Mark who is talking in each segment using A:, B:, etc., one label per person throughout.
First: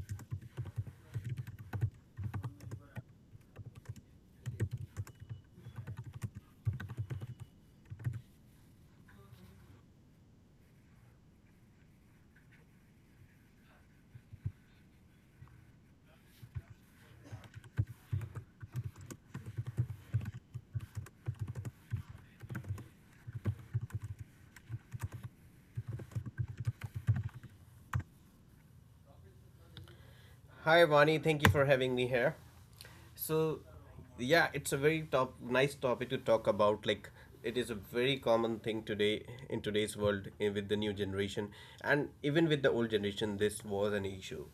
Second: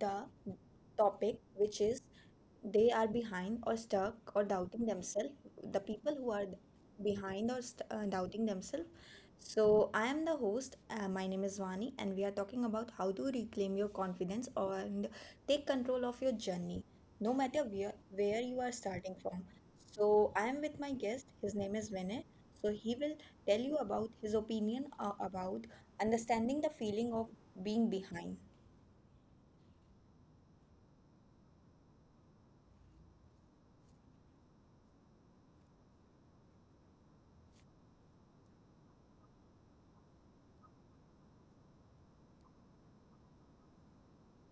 A: the topic which is they are behind or stuck or doubting themselves. The people who are behind or doubting themselves. So I am the host. My name is Vani, and we are talking about how to reclaim your confidence and take control of your journey no matter where you are starting from. So, I am with my guest. His name is Vinay. So, he will tell you about his opinion about understanding the feeling of being behind.
B: Hi, Vani. Thank you for having me here. So, yeah, it's a very nice topic to talk about. It is a very common thing today in today's world with the new generation, and even with the old generation, this was an issue.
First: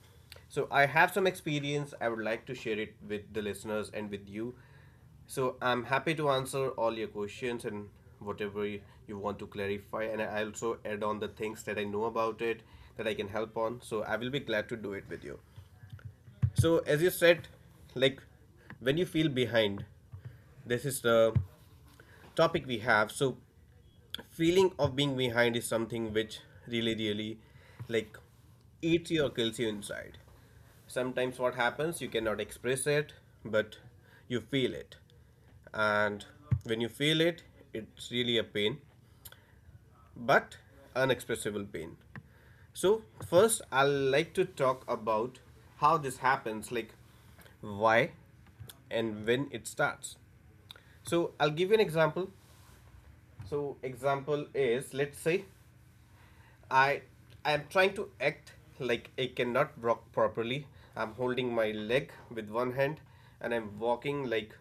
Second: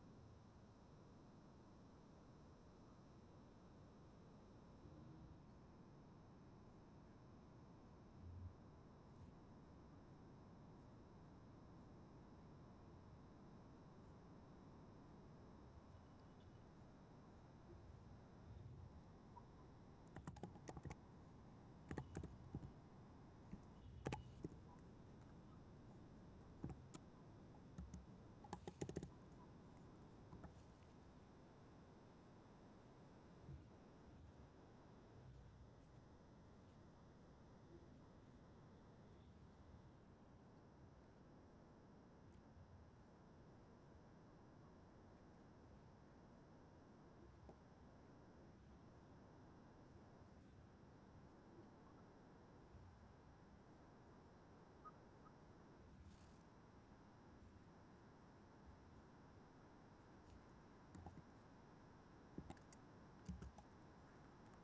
B: So, I have some experience. I would like to share it with the listeners and with you. So, I'm happy to answer all your questions and whatever y- you want to clarify. And I also add on the things that I know about it that I can help on. So, I will be glad to do it with you. So, as you said, like when you feel behind, this is the topic we have. So, feeling of being behind is something which really, really like eats you or kills you inside. Sometimes what happens, you cannot express it, but you feel it. And when you feel it, it's really a pain, but unexpressible pain. So, first, I'll like to talk about how this happens, like why and when it starts. So, I'll give you an example. So, example is let's say I I am trying to act like I cannot walk properly. I'm holding my leg with one hand and I'm walking like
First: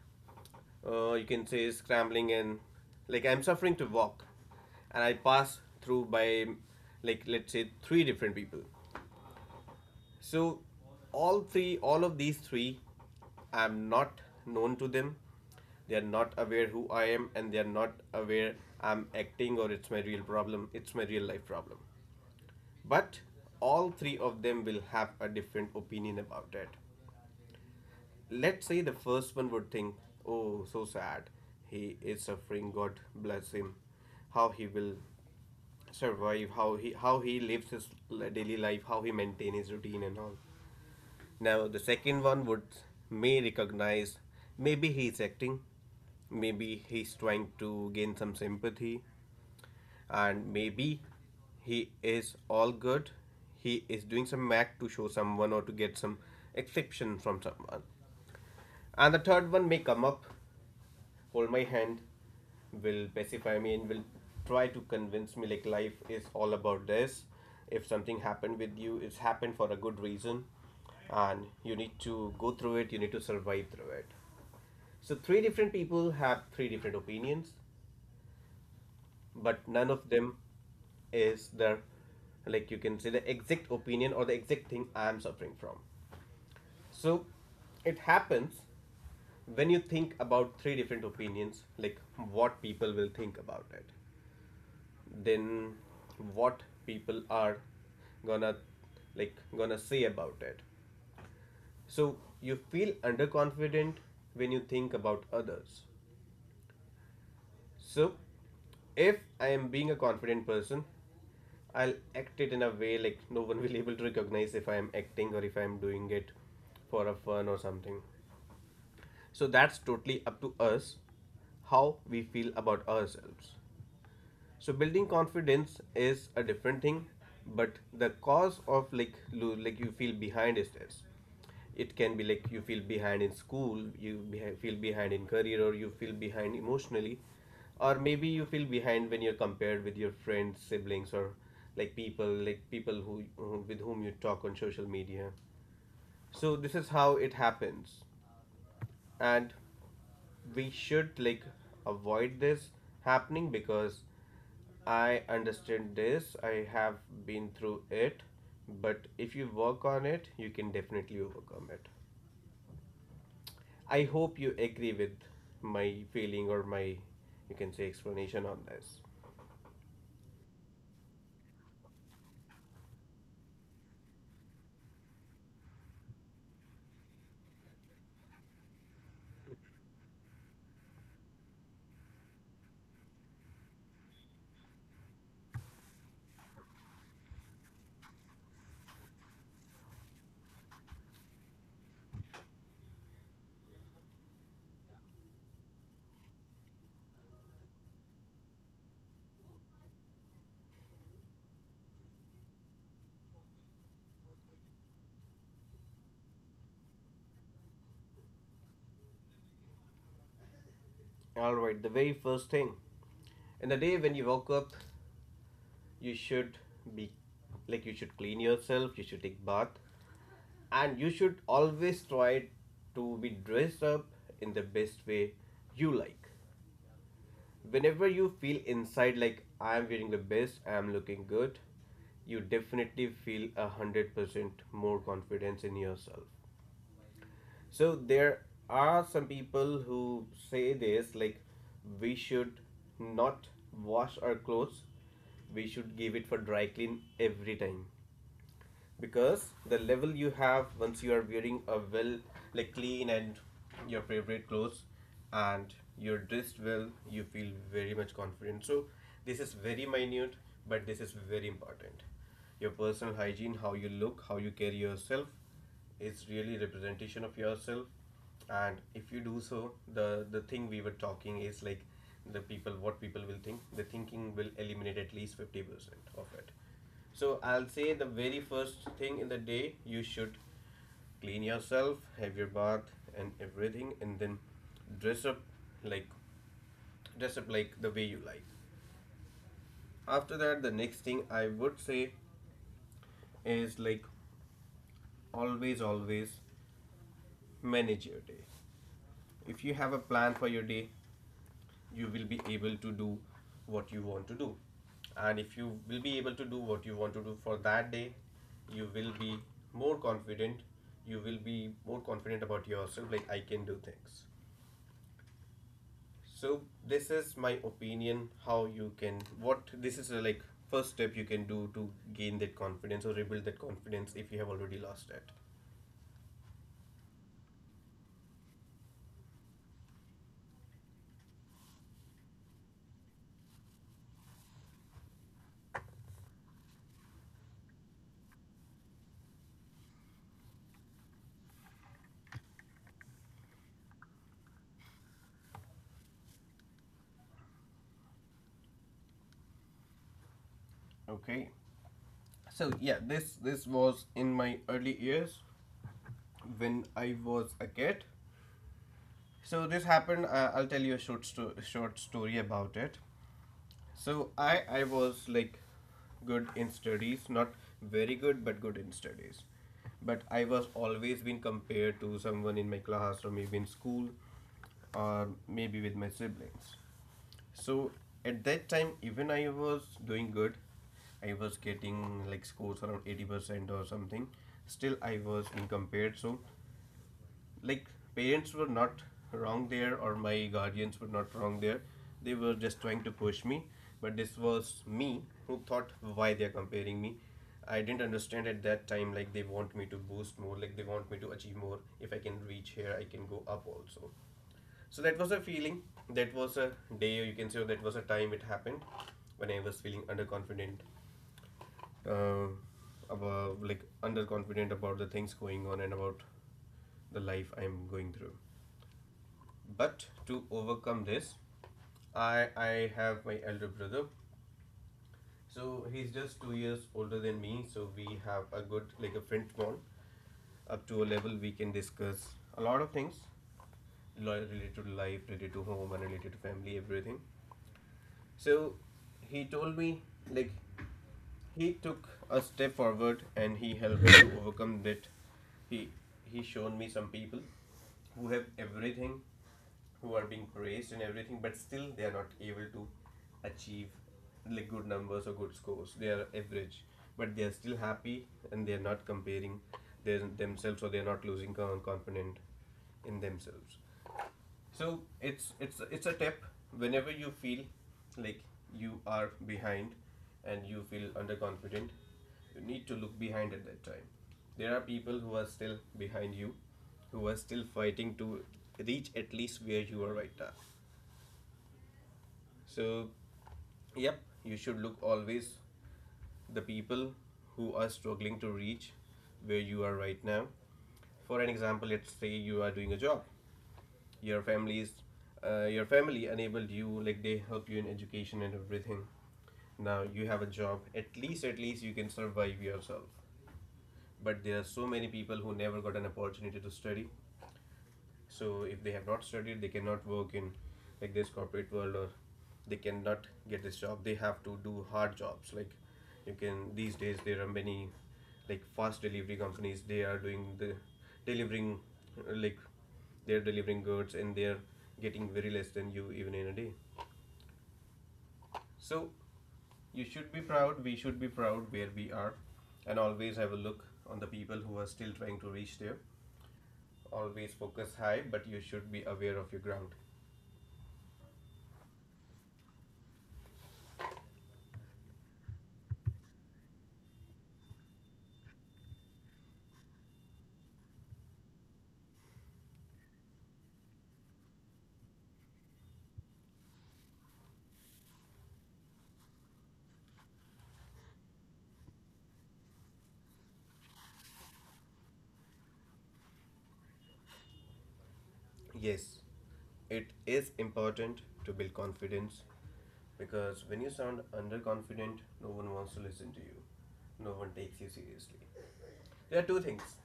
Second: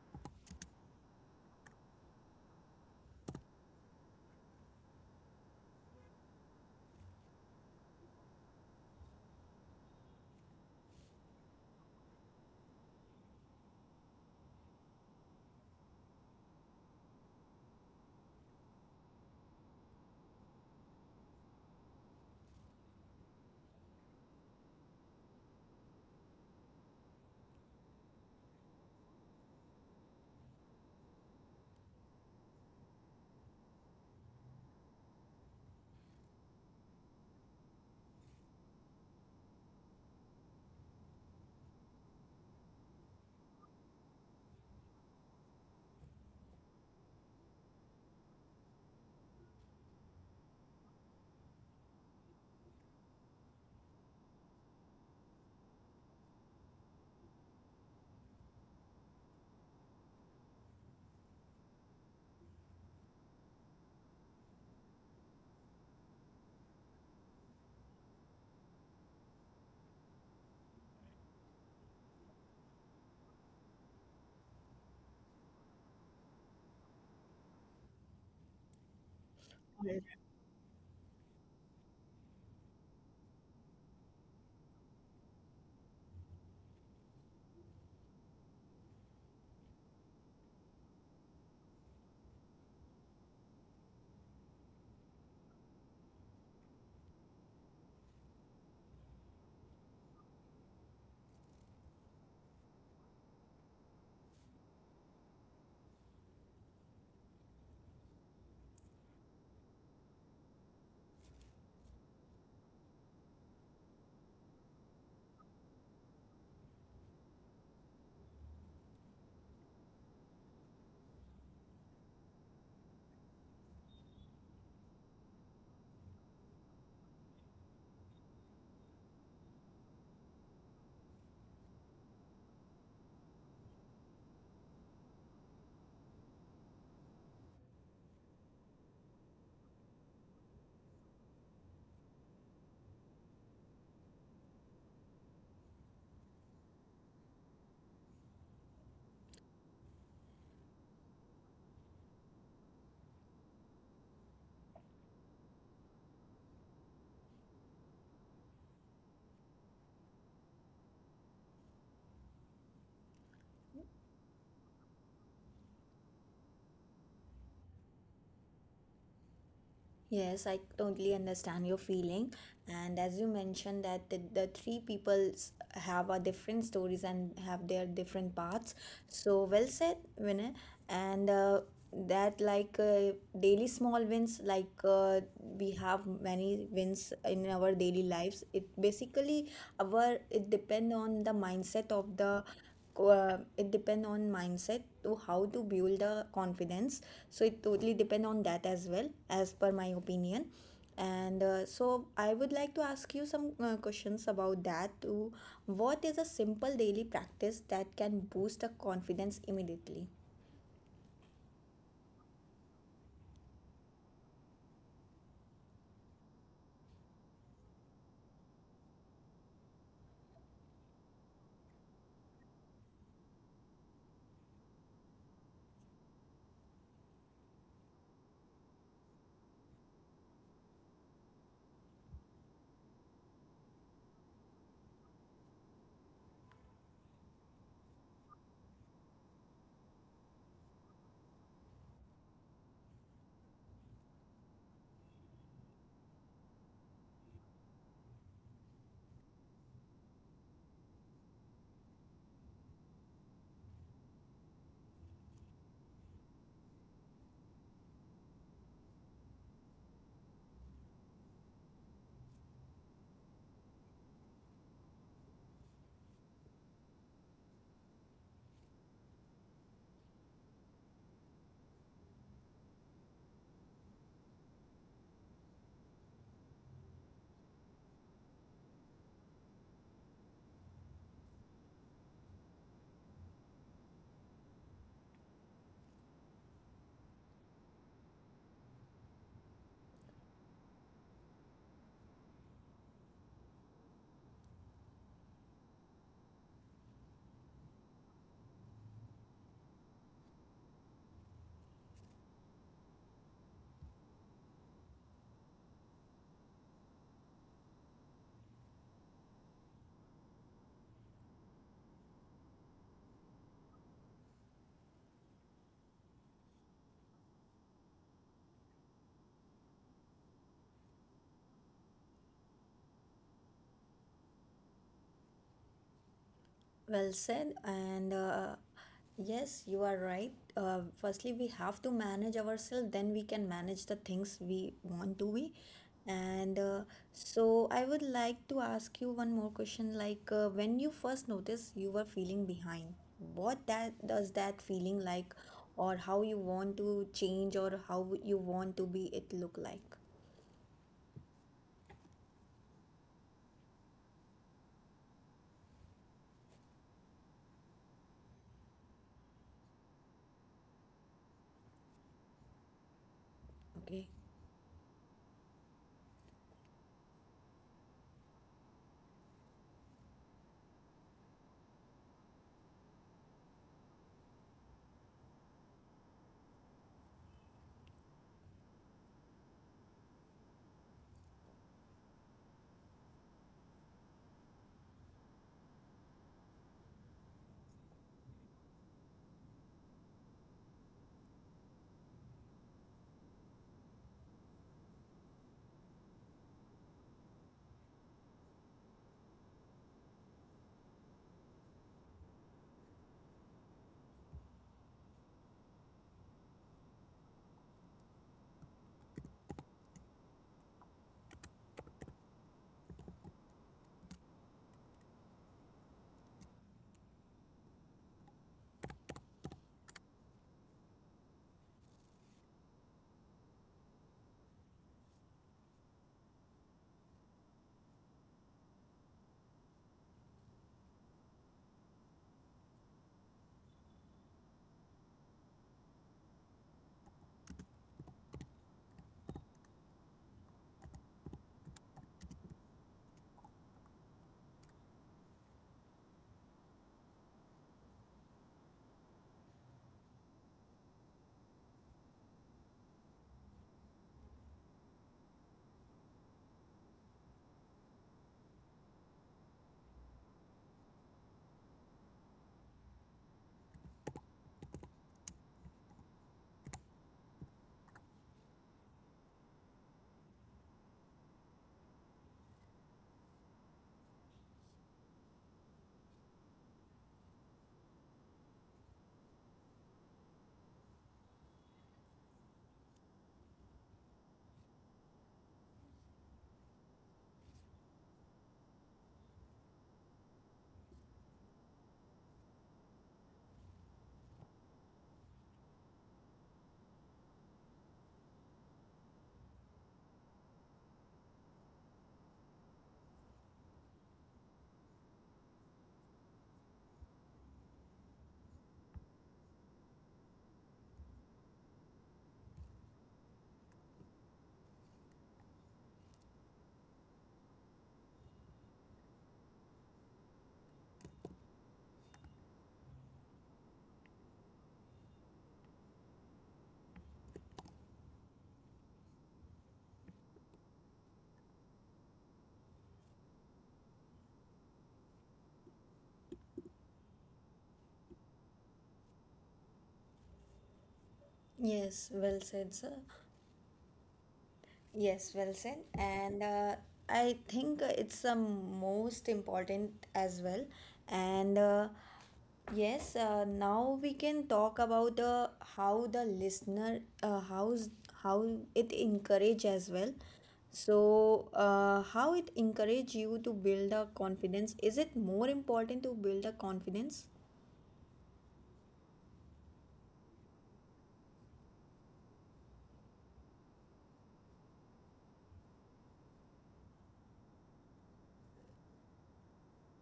B: you can say scrambling and like I'm suffering to walk and I pass through by like let's say three different people. So, all three, all of these three, I'm not known to them. They are not aware who I am, and they are not aware I'm acting or it's my real problem. It's my real life problem. But all three of them will have a different opinion about it. Let's say the first one would think, "Oh, so sad. He is suffering. God bless him. How he will survive. How he lives his daily life. How he maintain his routine and all." Now, the second one would may recognize maybe he is acting, maybe he is trying to gain some sympathy, and maybe he is all good. He is doing some act to show someone or to get some exception from someone. And the third one may come up hold my hand, will pacify me, and will try to convince me like life is all about this. If something happened with you, it's happened for a good reason, and you need to go through it, you need to survive through it. So, three different people have three different opinions, but none of them is the like you can say the exact opinion or the exact thing I am suffering from. So it happens when you think about three different opinions, like what people will think about it, then what people are gonna gonna say about it. So you feel underconfident when you think about others. So if I am being a confident person, I'll act it in a way like no one will be able to recognize if I am acting or if I am doing it for a fun or something. So that's totally up to us how we feel about ourselves. So building confidence is a different thing, but the cause of like you feel behind is this. It can be like you feel behind in school, you feel behind in career, or you feel behind emotionally, or maybe you feel behind when you're compared with your friends, siblings, or like people with whom you talk on social media. So this is how it happens and we should like avoid this happening because I understand this, I have been through it, but if you work on it, you can definitely overcome it. I hope you agree with my feeling or my you can say explanation on this.
A: Yes, I totally understand your feeling. And as you mentioned that the three peoples have a different stories and have their different paths. So well said, Vinay. And That daily small wins, we have many wins in our daily lives. It basically our it depend on the mindset of the it depends on mindset to how to build the confidence, so it totally depends on that as well as per my opinion. And So I would like to ask you some questions about that too. What is a simple daily practice that can boost the confidence immediately?
B: All right, the very first thing. In the day when you woke up, you should be like you should clean yourself, you should take bath, and you should always try to be dressed up in the best way you like. Whenever you feel inside like I am wearing the best, I am looking good, you definitely feel 100% more confidence in yourself. So there are some people who say this like we should not wash our clothes. We should give it for dry clean every time because the level you have once you are wearing a well like clean and your favorite clothes and you're dressed well, you feel very much confident. So this is very minute, but this is very important. Your personal hygiene, how you look, how you carry yourself is really representation of yourself. And if you do so, the thing we were talking is like the people, what people will think, the thinking will eliminate at least 50% of it. So I'll say the very first thing in the day you should clean yourself, have your bath and everything, and then dress up like dress up like the way you like. After that, the next thing I would say is like always, always manage your day. If you have a plan for your day, you will be able to do what you want to do. And if you will be able to do what you want to do for that day, you will be more confident. You will be more confident about yourself like I can do things. So this is my opinion how you can what this is like first step you can do to gain that confidence or rebuild that confidence if you have already lost it.
A: Well said, and yes, you are right. Firstly, we have to manage ourselves, then we can manage the things we want to be. And So, I would like to ask you one more question. Like, when you first noticed you were feeling behind, what that does that feeling like, or how you want to change, or how you want to be it look like?
B: Okay, so yeah, this was in my early years when I was a kid. So this happened. I'll tell you a short story about it.
A: Okay.
B: So I was like good in studies, not very good, but good in studies. But I was always been compared to someone in my class or maybe in school, or maybe with my siblings. So at that time, even I was doing good. I was getting like scores around 80% or something. Still, I was being compared. So like parents were not wrong there or my guardians were not wrong there. They were just trying to push me, but this was me who thought why they're comparing me. I didn't understand at that time like they want me to boost more, like they want me to achieve more. If I can reach here, I can go up also. So that was a feeling. That was a day or you can say that was a time it happened when I was feeling underconfident, uh, about underconfident about the things going on and about the life I'm going through. But to overcome this, I have my elder brother. So he's just 2 years older than me, so we have a good like a friend bond. Up to a level we can discuss a lot of things related to life, related to home, and related to family, everything. So he told me like he took a step forward and he helped me to overcome that. He he shown me some people who have everything, who are being praised and everything, but still they are not able to achieve like good numbers or good scores. They are average, but they are still happy and they are not comparing themselves, or they are not losing confidence in themselves. So it's a tip, whenever you feel like you are behind and you feel underconfident, you need to look behind at that time. There are people who are still behind you, who are still fighting to reach at least where you are right now. So, yep, you should look always the people who are struggling to reach where you are right now. For an example, let's say you are doing a job, your families your family enabled you like they help you in education and everything. Now you have a job. At least, at least you can survive yourself. But there are so many people who never got an opportunity to study. So if they have not studied, they cannot work in like this corporate world, or they cannot get this job. They have to do hard jobs. Like you can these days there are many like fast delivery companies. They are doing the delivering, like they're delivering goods and they're getting very less than you even in a day. So you should be proud, we should be proud where we are, and always have a look on the people who are still trying to reach there. Always focus high, but you should be aware of your ground.
A: Yes, well said, sir. Yes, well said. And I think it's the most important as well. And Yes, now we can talk about how the listener, how it encourage as well. So, how it encourage you to build a confidence? Is it more important to build a confidence?
B: Yes, it is important to build confidence because when you sound underconfident, no one wants to listen to you. No one takes you seriously. There are two things.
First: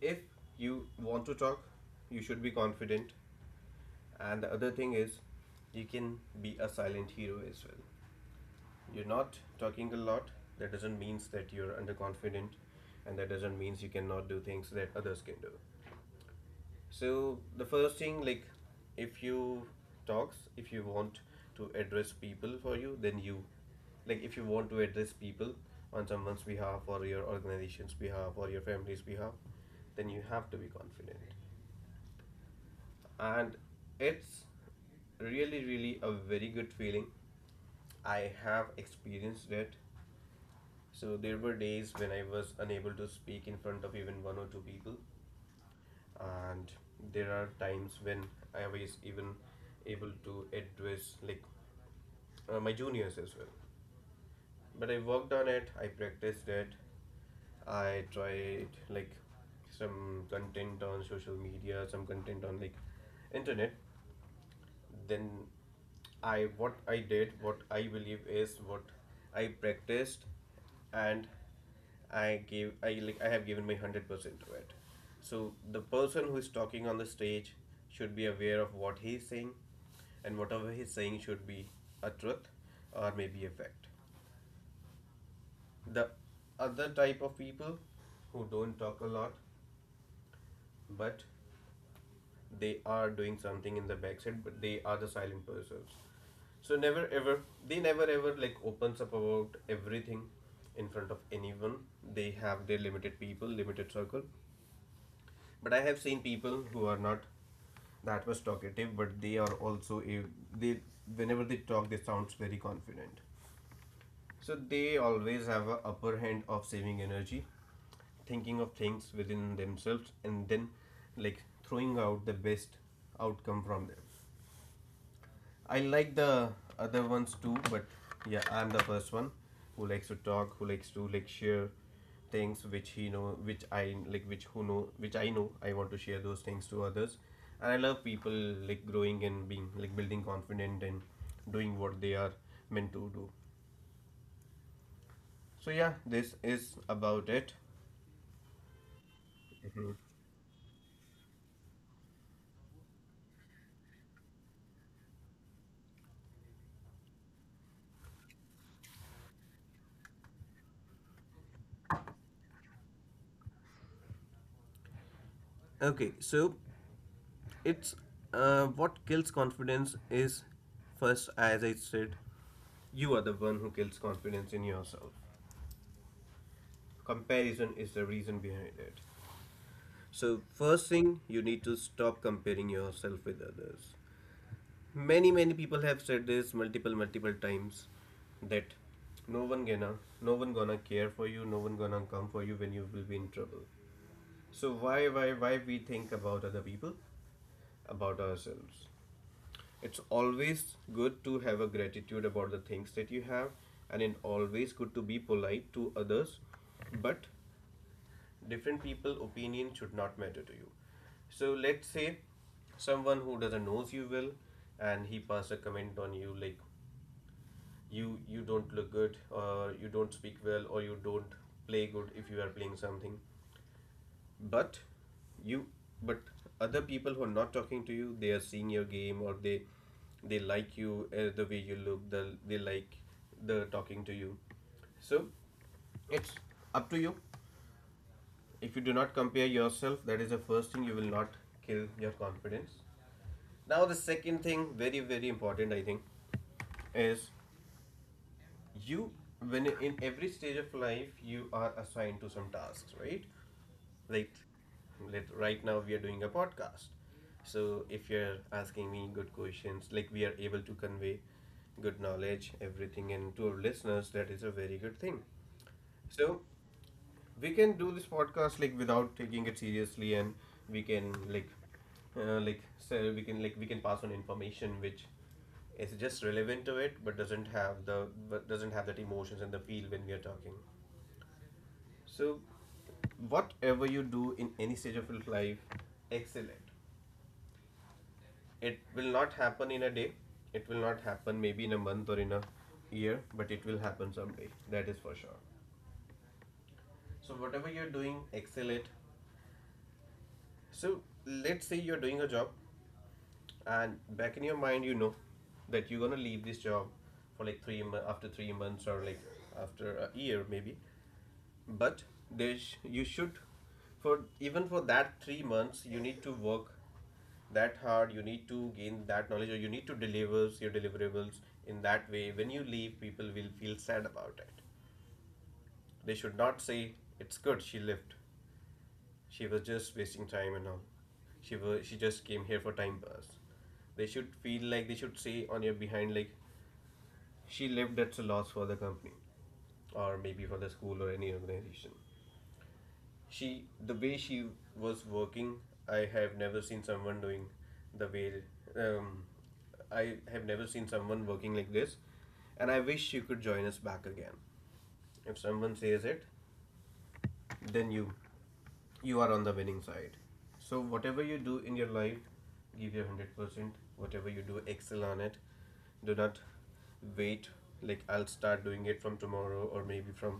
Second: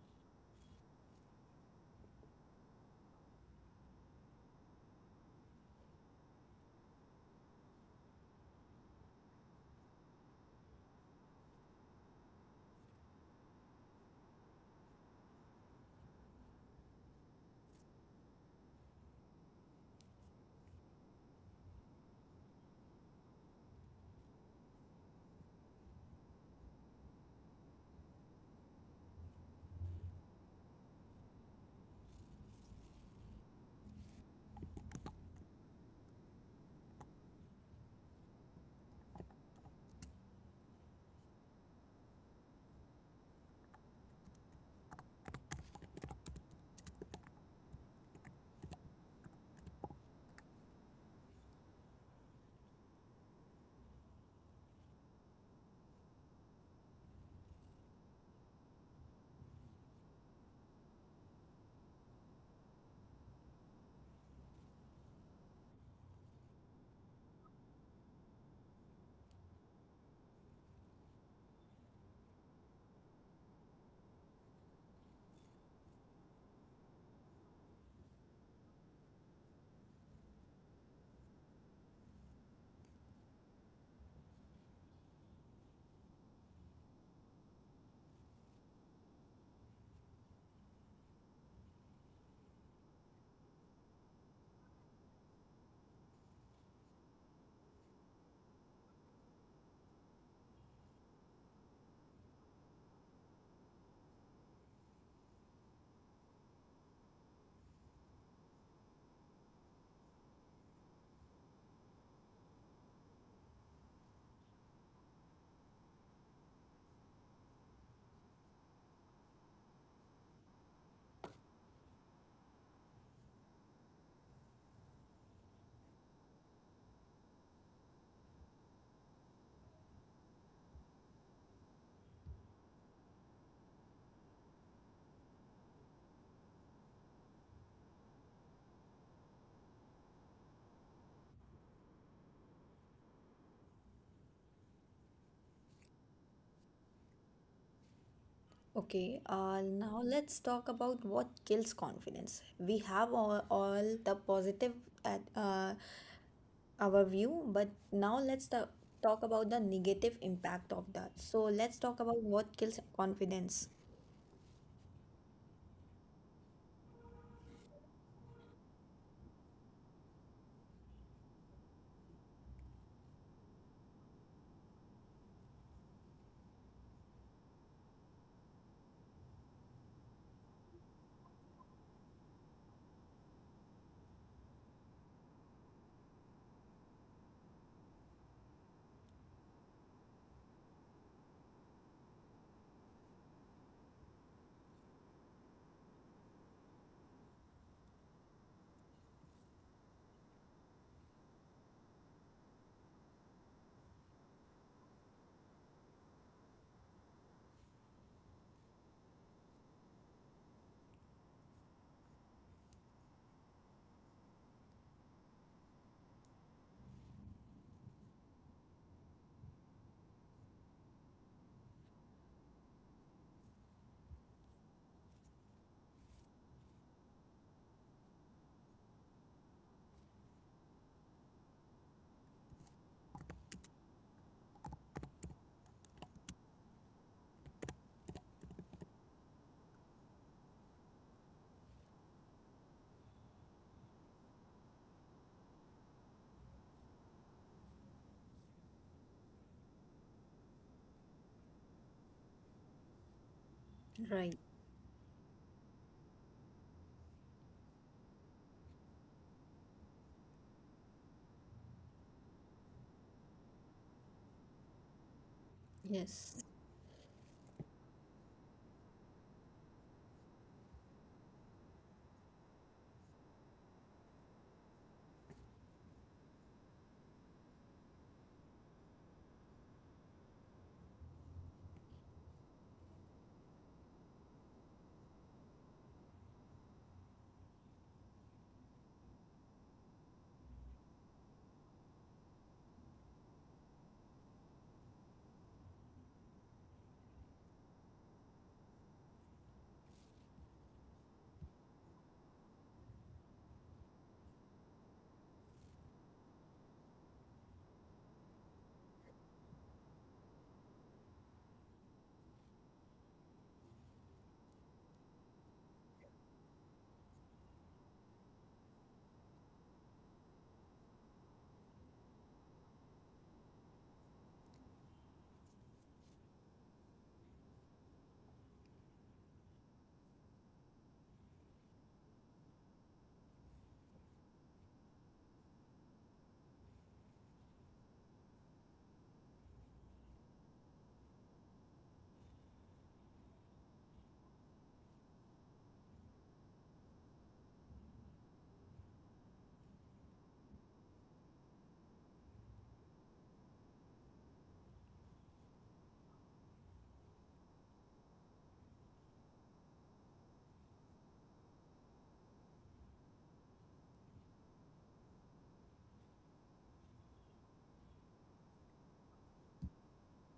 B: If you want to talk, you should be confident. And the other thing is, you can be a silent hero as well. You're not talking a lot. That doesn't mean that you're underconfident, and that doesn't mean you cannot do things that others can do. So the first thing, like, if you talks, if you want to address people for you, then you, like, if you want to address people on someone's behalf or your organization's behalf or your family's behalf, then you have to be confident. And it's really, really a very good feeling. I have experienced it. So there were days when I was unable to speak in front of even one or two people, and there are times when I was even able to address like my juniors as well. But I worked on it, I practiced it, I tried like some content on social media, some content on like internet. Then I what I did what I believe is what I practiced, and I gave I like I have given my 100% to it. So the person who is talking on the stage should be aware of what he is saying, and whatever he is saying should be a truth or maybe a fact. The other type of people who don't talk a lot but they are doing something in the backside, but they are the silent persons. So never ever, they never ever like opens up about everything in front of anyone. They have their limited people, limited circle. But I have seen people who are not that much talkative, but they are also they whenever they talk they sounds very confident. So they always have a upper hand of saving energy, thinking of things within themselves and then like throwing out the best outcome from them. I like the other ones too, but yeah, I'm the first one who likes to talk, who likes to like share things which he know, which I like, which who know, which I know. I want to share those things to others, and I love people like growing and being like building confident and doing what they are meant to do. So yeah, this is about it.
A: Okay, now let's talk about what kills confidence. We have all the positive at, uh, our view, but now talk about the negative impact of that. So let's talk about what kills confidence.
B: Okay, so it's what kills confidence is first, as I said, you are the one who kills confidence in yourself. Comparison is the reason behind it. So, first thing, you need to stop comparing yourself with others. Many, many people have said this multiple, multiple times that no one gonna, no one gonna care for you, no one gonna come for you when you will be in trouble. So, why we think about other people? About ourselves. It's always good to have a gratitude about the things that you have, and it's always good to be polite to others, but different people opinion should not matter to you. So let's say someone who doesn't knows you well and he pass a comment on you like you don't look good or you don't speak well or you don't play good if you are playing something. But you, but other people who are not talking to you, they are seeing your game, or they like you, the way you look, the, they like the talking to you. So it's up to you. If you do not compare yourself, that is the first thing, you will not kill your confidence. Now the second thing, very very important I think, is you, when in every stage of life you are assigned to some tasks, right? Like
A: Right.
B: let, right now we are doing a podcast. So if you're asking me good questions, like we are able to convey good knowledge, everything, and to our listeners, that is a very good thing. So
A: Yes.
B: we can do this podcast like without taking it seriously, and we can like, we can like we can pass on information which is just relevant to it but doesn't have that emotions and the feel when we are talking. So whatever you do in any stage of your life, excel it. It will not happen in a day. It will not happen maybe in a month or in a year, but it will happen someday, that is for sure. So whatever you're doing, excel it. So let's say you're doing a job, and back in your mind you know that you're gonna leave this job for like three after 3 months or like after a year maybe. But there's, you should, for even for that 3 months you need to work that hard, you need to gain that knowledge or you need to deliver your deliverables in that way. When you leave, people will feel sad about it. They should not say it's good she left, she was just wasting time and all. She just came here for time pass. They should feel like, they should say on your behind like, she left, that's a loss for the company, or maybe for the school or any organization. She The way she was working, I have never seen someone doing the way, um, I have never seen someone working like this, and I wish she could join us back again. If someone says it, then you are on the winning side. So whatever you do in your life, give your 100%. Whatever you do, excel on it. Do not wait like I'll start doing it from tomorrow or maybe from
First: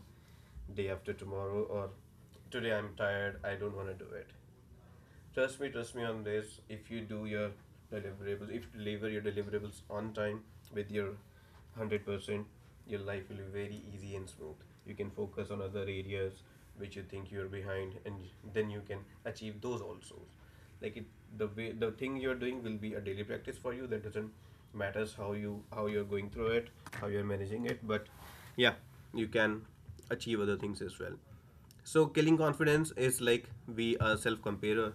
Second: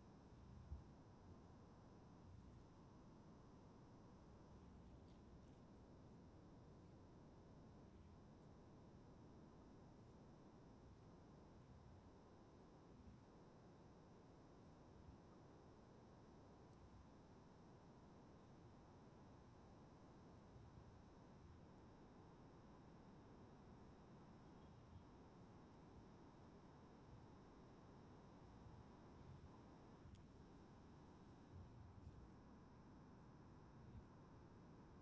B: day after tomorrow, or today I'm tired, I don't want to do it. Trust me on this. If you do your deliverables, if you deliver your deliverables on time with your 100%, your life will be very easy and smooth. You can focus on other areas which you think you're behind, and then you can achieve those also. Like it, the way the thing you're doing will be a daily practice for you. That doesn't matters how you're going through it, how you're managing it, but yeah, you can achieve other things as well. So killing confidence is like we are self comparer.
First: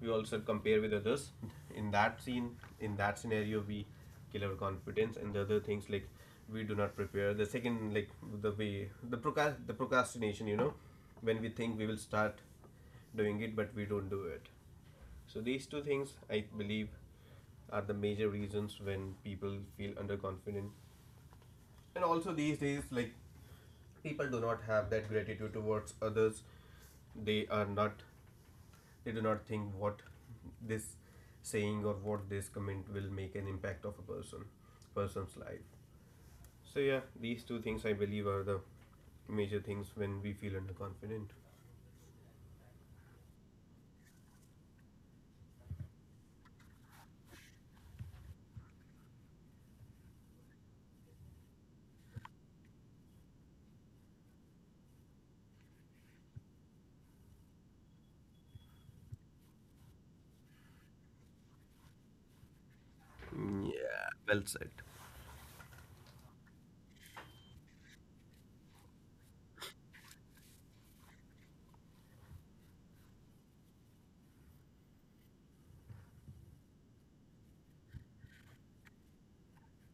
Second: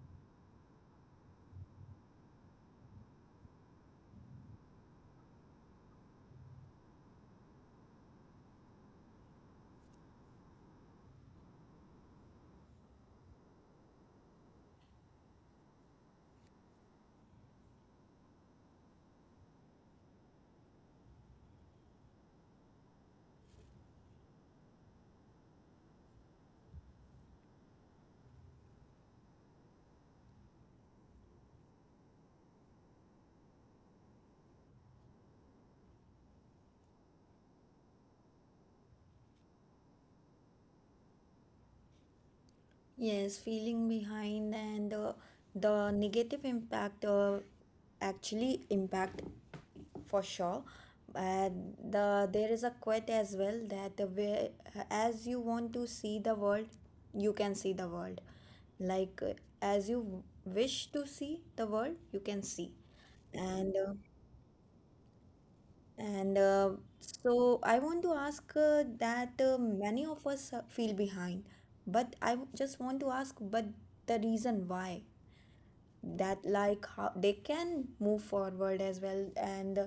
B: We also compare with others. In that scenario, we kill our confidence, and the other things like we do not prepare. The second, like the way, the procrastination. You know, when we think we will start doing it, but we don't do it. So these two things, I believe, are the major reasons when people feel underconfident. And also these days like people do not have that gratitude towards others. They are not, they do not think what this saying, or what this comment will make an impact of a person's life. So yeah, these two things I believe are the major things when we feel underconfident.
A: Yes, feeling behind and the negative impact actually impact for sure. And the there is a quote as well that the way as you want to see the world, you can see the world. Like uh, as you wish to see the world, you can see. And uh,
B: Yeah, well said.
A: And So I want to ask that many of us feel behind, but just want to ask, but the reason why that like how they can move forward as well, and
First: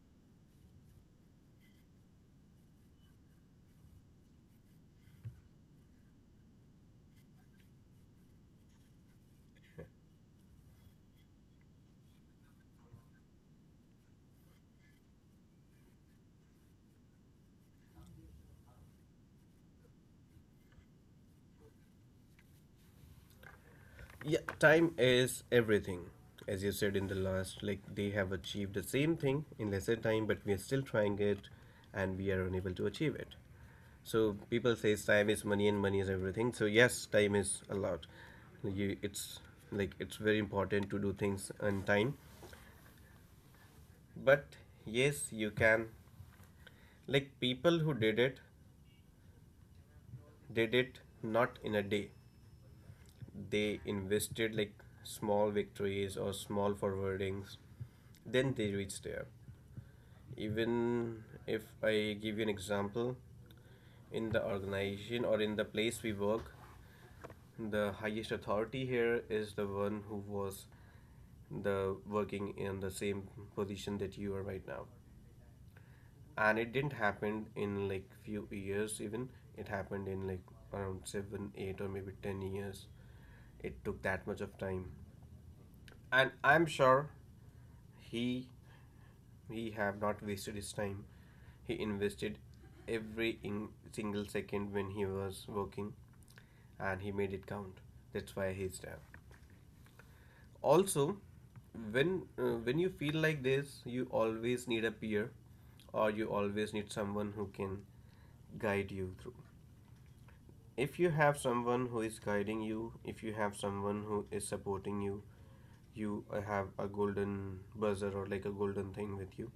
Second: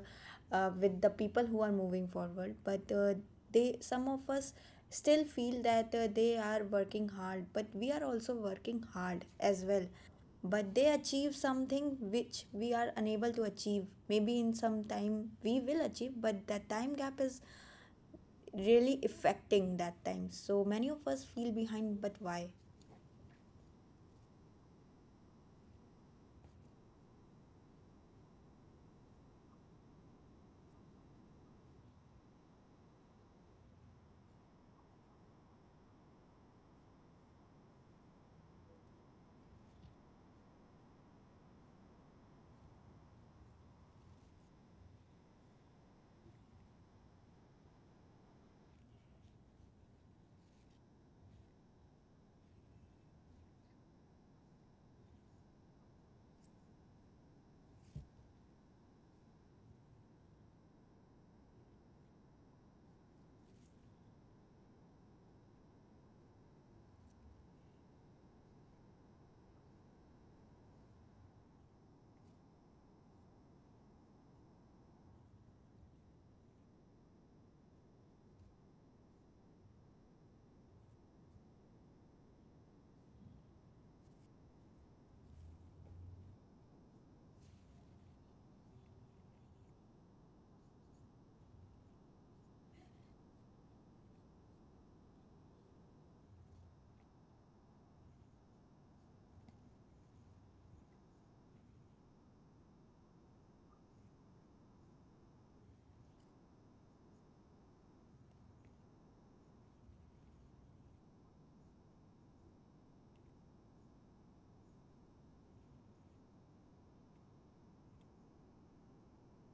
A: with the people who are moving forward, but they some of us still feel that they are working hard, but we are also working hard as well, but they achieve something which we are unable to achieve. Maybe in some time we will achieve, but that time gap is really affecting that time, so many of us feel behind, but why?
B: Yeah, time is everything. As you said in the last, like they have achieved the same thing in lesser time, but we are still trying it and we are unable to achieve it. So people say time is money and money is everything. So yes, time is a lot. You, it's like it's very important to do things on time. But yes, you can. Like people who did it not in a day. They invested like small victories or small forwardings, then they reach there. Even if I give you an example, in the organization or in the place we work, the highest authority here is the one who was the working in the same position that you are right now, and it didn't happen in like few years. Even it happened in like around 7 8 or maybe 10 years. It took that much of time, and I'm sure he he have not wasted his time. He invested every in single second when he was working, and he made it count. That's why he's there. Also, when you feel like this, you always need a peer, or you always need someone who can guide you through. If you have someone who is guiding you, if you have someone who is supporting you, you have a golden buzzer or like a golden thing with you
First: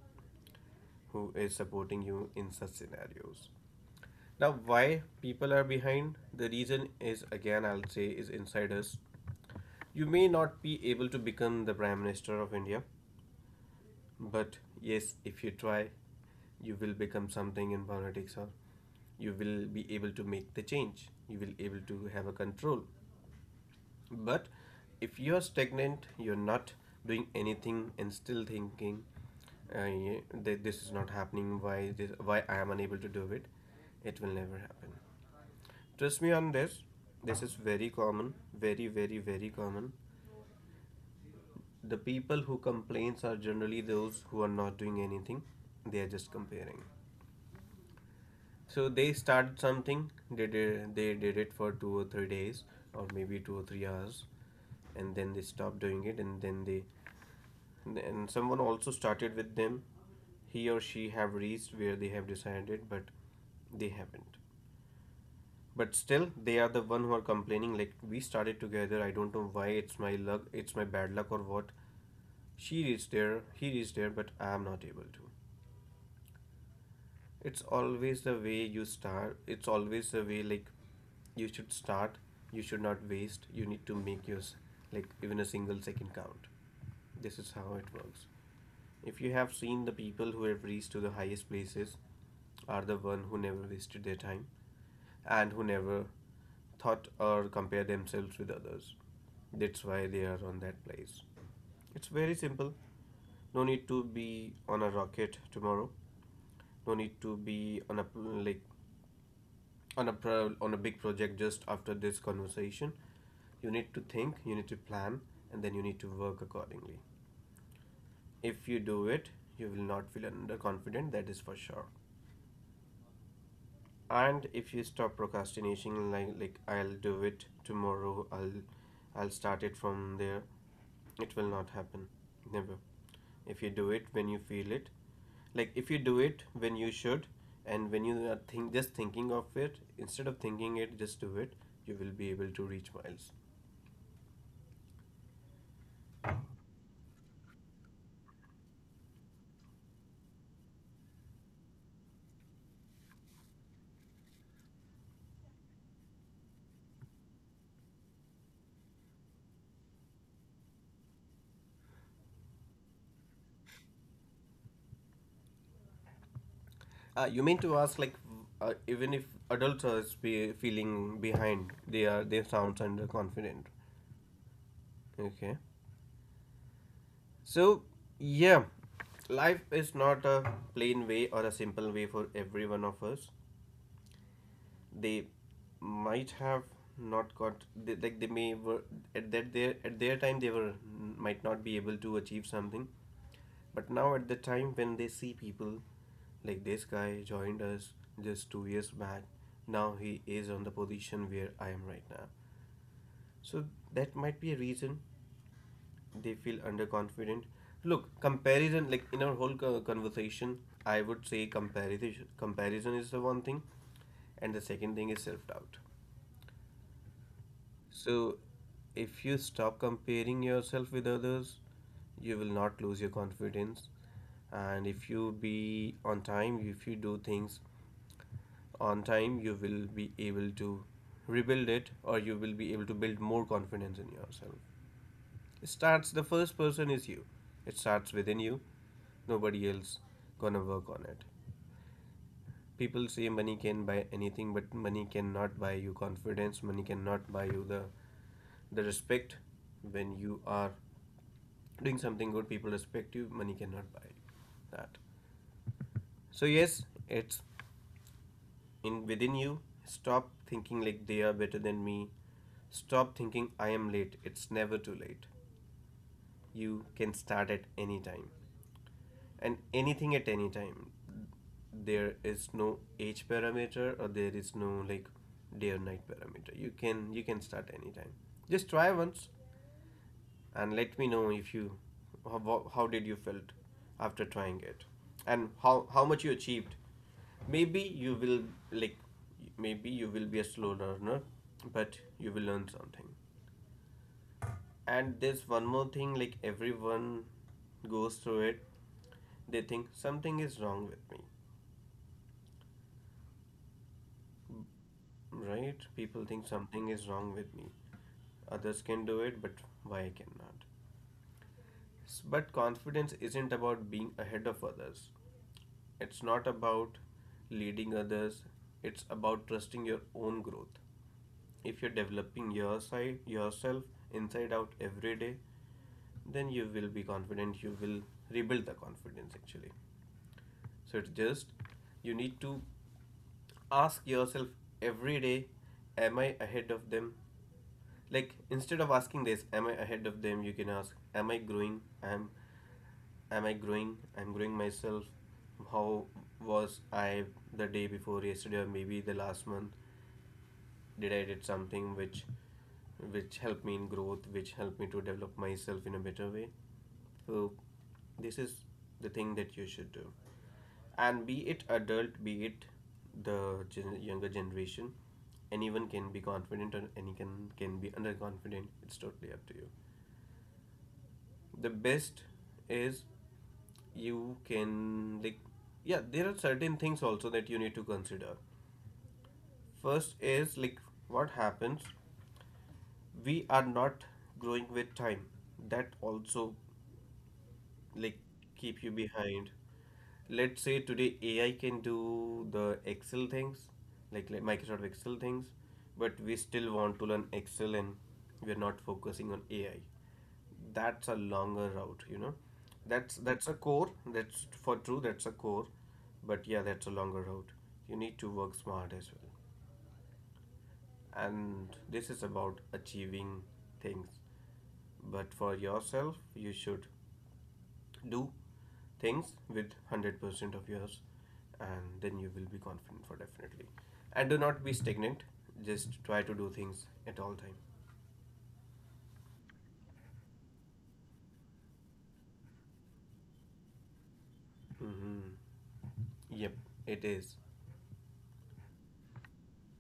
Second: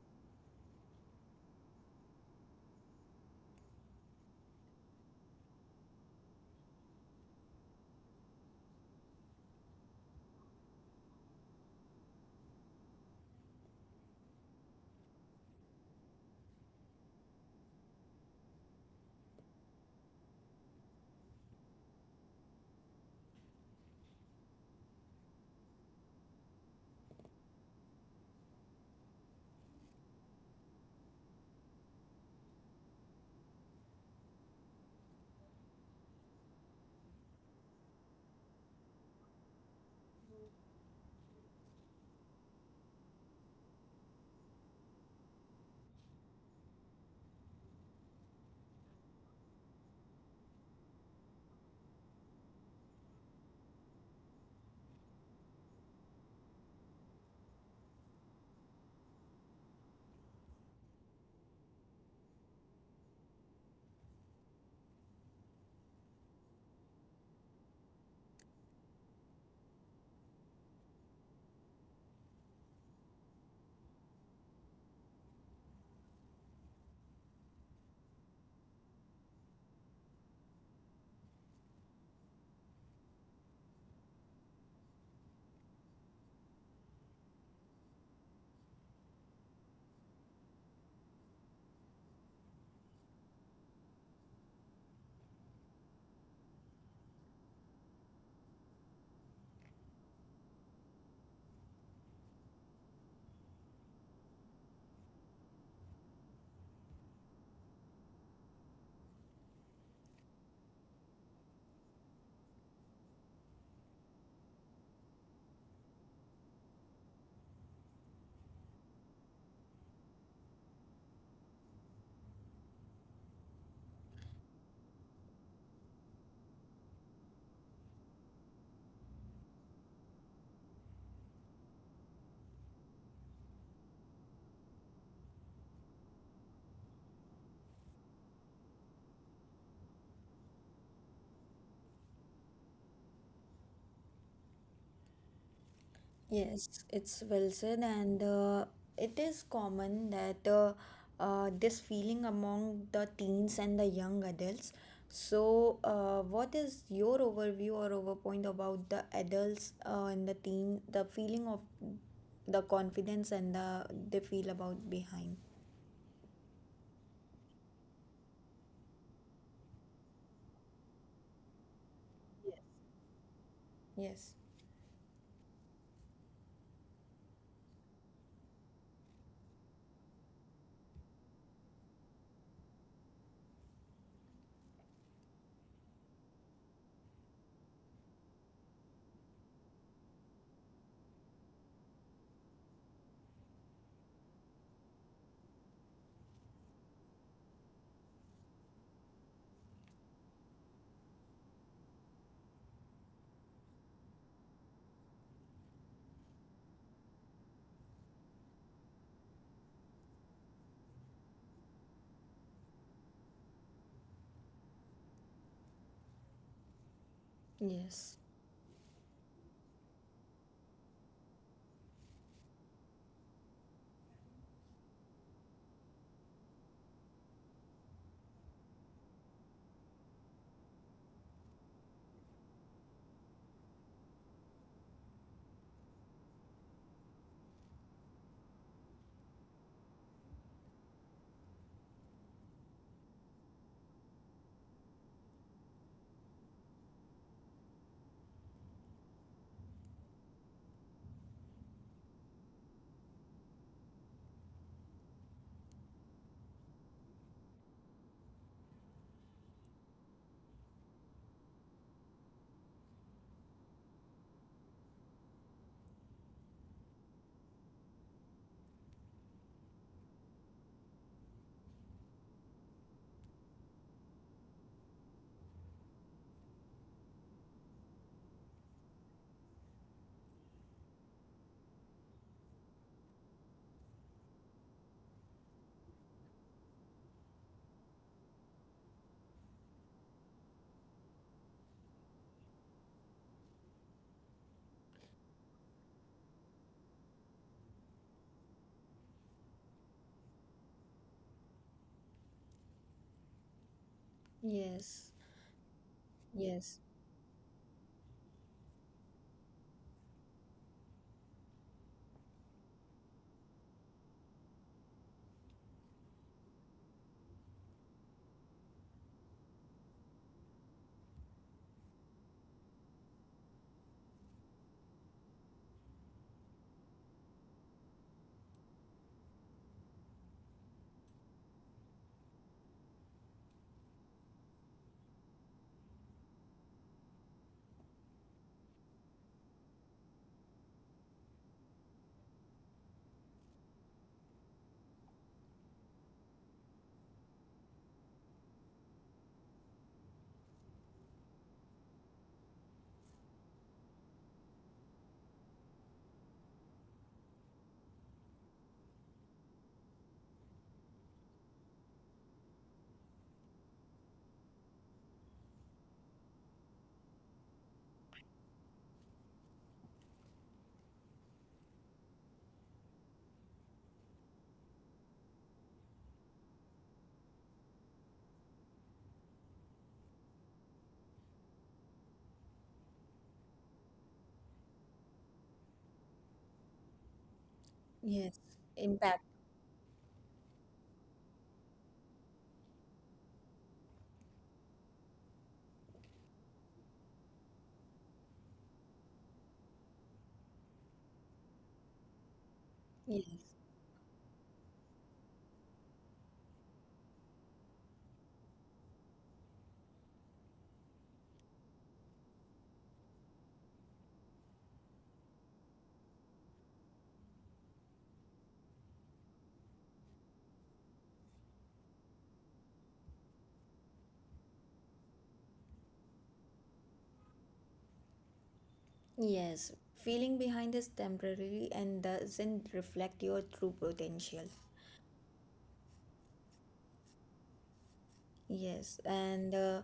B: who is supporting you in such scenarios. Now, why people are behind? The reason is again, I'll say, is inside us. You may not be able to become the Prime Minister of India, but yes, if you try, you will become something in politics, or you will be able to make the change. You will able to have a control. But if you are stagnant, you're not doing anything and still thinking, yeah, that this is not happening, why this, why I am unable to do it, it will never happen. Trust me on this. This is very common, very, very, very common. The people who complains are generally those who are not doing anything. They are just comparing. So they started something, they did it for 2 or 3 days or maybe 2 or 3 hours, and then they stopped doing it, and then they, and someone also started with them. He or she have reached where they have decided, but they haven't. But still, they are the one who are complaining, like we started together. I don't know why, it's my luck, it's my bad luck or what. She is there, he is there, but I am not able to. It's always the way you start. It's always the way, you should start. You should not waste. You need to make yours, like even a single second count. This is how it works. If you have seen, the people who have reached to the highest places are the one who never wasted their time, and who never thought or compare themselves with others. That's why they are on that place. It's very simple. No need to be on a rocket tomorrow. No need to be on a, like on a on a big project just after this conversation. You need to think, you need to plan, and then you need to work accordingly. If you do it, you will not feel underconfident, that is for sure. And if you stop procrastinating, like I'll do it tomorrow, I'll start it from there, it will not happen. Never. If you do it when you feel it, like if you do it when you should, and when you are think just thinking of it, instead of thinking it, just do it, you will be able to reach miles.
A: Yes, it's well said, and it is common that this feeling among the teens and the young adults. So, what is your overview or overpoint about the adults and the teen, the feeling of the confidence and the they feel about behind?
B: You mean to ask, like, even if adults are feeling behind, they are, they sound under confident.
A: Yes,
B: Okay, so yeah, life is not a plain way or a simple way for every one of us. They might have not got they, like they may were at that their at their time, they were might not be able to achieve something. But now, at the time when they see people, like this guy joined us just 2 years back, now he is on the position where I am right now. So that might be a reason they feel underconfident. Look, comparison, like in our whole conversation, I would say comparison is the one thing, and the second thing is self doubt.
A: yes,
B: So, if you stop comparing yourself with others, you will not lose your confidence. And if you be on time, if you do things on time, you will be able to rebuild it, or you will be able to build more confidence in yourself. It starts, the first person is you, it starts within you. Nobody else gonna work on it. People say money can buy anything, but money cannot buy you confidence. Money cannot buy you the respect when you are doing something good. People respect you. Money cannot buy that. So yes, it's in within you. Stop thinking like they are better than me. Stop thinking I am late. It's never too late. You can start at any time, and anything at any time. There is no age parameter, or there is no like day or night parameter. You can start anytime. Just try once and let me know if you, how did you felt after trying it, and how much you achieved. Maybe you will, like, maybe you will be a slow learner, but you will learn something. And there's one more thing, like everyone goes through it. They think something is wrong with me,
A: yes,
B: right? People think
A: yes,
B: something is wrong with me. Others can do it, but why I cannot? But confidence isn't about being ahead of others. It's not about leading others. It's about trusting your own growth. If you're developing your side, yourself inside out every day, then you will be confident. You will rebuild the confidence actually. So it's just, you need to ask yourself every day, am I ahead of them? Like, instead of asking this, am I ahead of them? You can ask, am I growing? Am I growing? I'm growing myself. How was I the day before yesterday, or maybe the last month? Did I did something which helped me in growth, which helped me to develop myself in a better way. So this is the thing that you should do. And be it adult, be it the younger generation, anyone can be confident, or anyone can be underconfident. It's totally up to you. The best is, you can, like, yeah, there are certain things also that you need to consider. First is, like, what happens, we are not growing with time, that also, like,
A: yes.
B: keep you
A: Impact.
B: behind. Let's say today AI can do the Excel things, like Microsoft Excel things, but we still want to learn Excel, and we're not focusing on AI. That's a longer route, you know. that's
A: Yes.
B: that's a core. That's for true, that's a core, but yeah, that's a longer route. You need to work smart as well, and this is about achieving things. But for yourself, you should do things with 100% of yours, and then you will be confident for definitely. And do not be stagnant, just try to do things at all time.
A: Yes, feeling behind is temporary and doesn't reflect your true potential.
B: Hmm. Yep, it is.
A: Yes, and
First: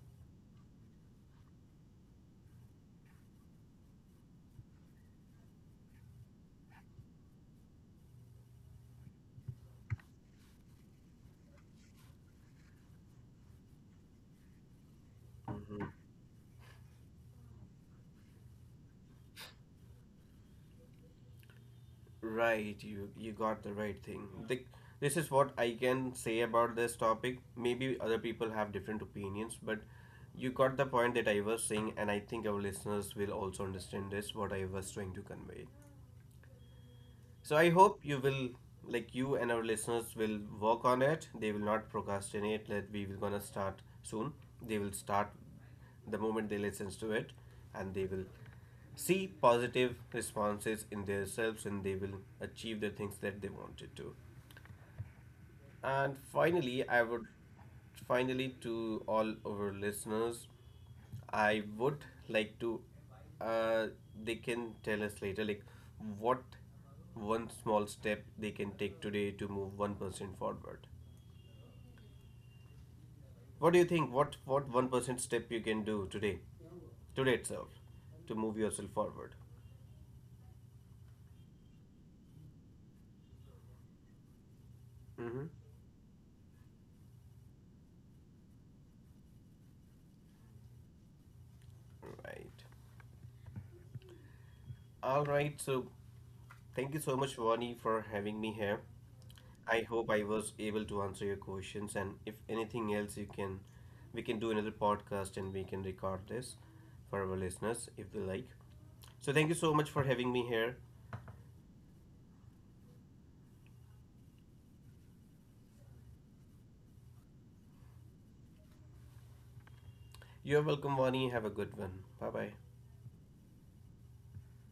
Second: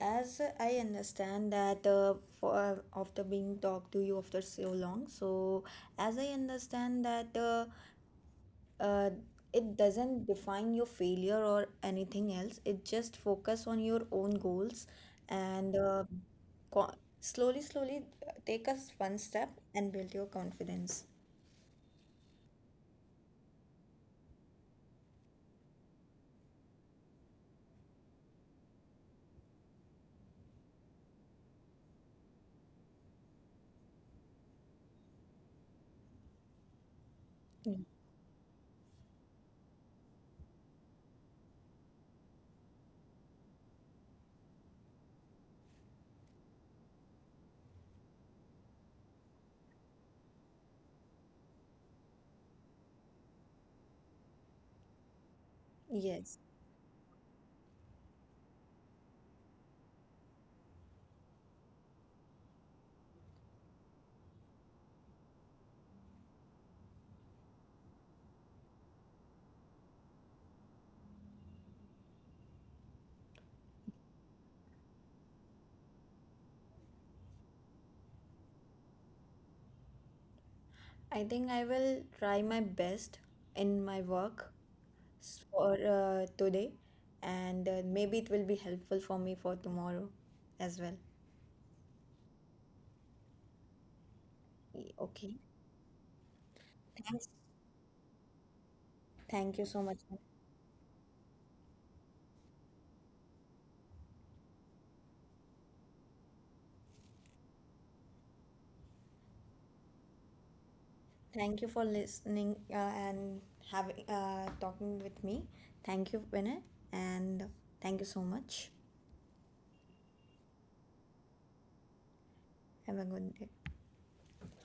A: as I understand that for after being talked to you after so long, so as I understand that uh, it doesn't define your failure or anything else. It just focus on your own goals, and
B: Mhm.
A: co- slowly, slowly take us one step and build your confidence.
B: Right, you got the right thing. The, this is what I can say about this topic. Maybe other people have different opinions, but you got the point that I was saying, and I think our listeners will also understand this, what I was trying to convey. So I
A: Mm.
B: hope you will, like you and our listeners, will work on it. They will not procrastinate. That we will gonna start soon. They will start the moment they listens to it, and they will see positive responses in themselves, and they will achieve the things that they wanted to. And
A: Yes.
B: finally, I would, finally, to all our listeners, I would like to, uh, they can tell us later, like what one small step they can take today to move 1% forward. What do you think? What 1% step you can do today, today itself, to move yourself forward?
A: I think I will try my best in my work
B: Mm-hmm.
A: for today, and maybe it will be helpful for me for tomorrow as well.
B: Right. All
A: Okay.
B: right, so thank you so
A: Thanks.
B: much, Vani, for having me here.
A: Thank you so
B: I
A: much.
B: hope I was able to answer your questions, and if anything else, you can, we can do another podcast, and we can record this for our listeners if they like. So thank you so much for having me here.
A: Thank you for listening and having talking with me. Thank you, Vinay, and thank you so much.
B: You're welcome, Vani. Have a good one. Bye bye.
A: Have a good day.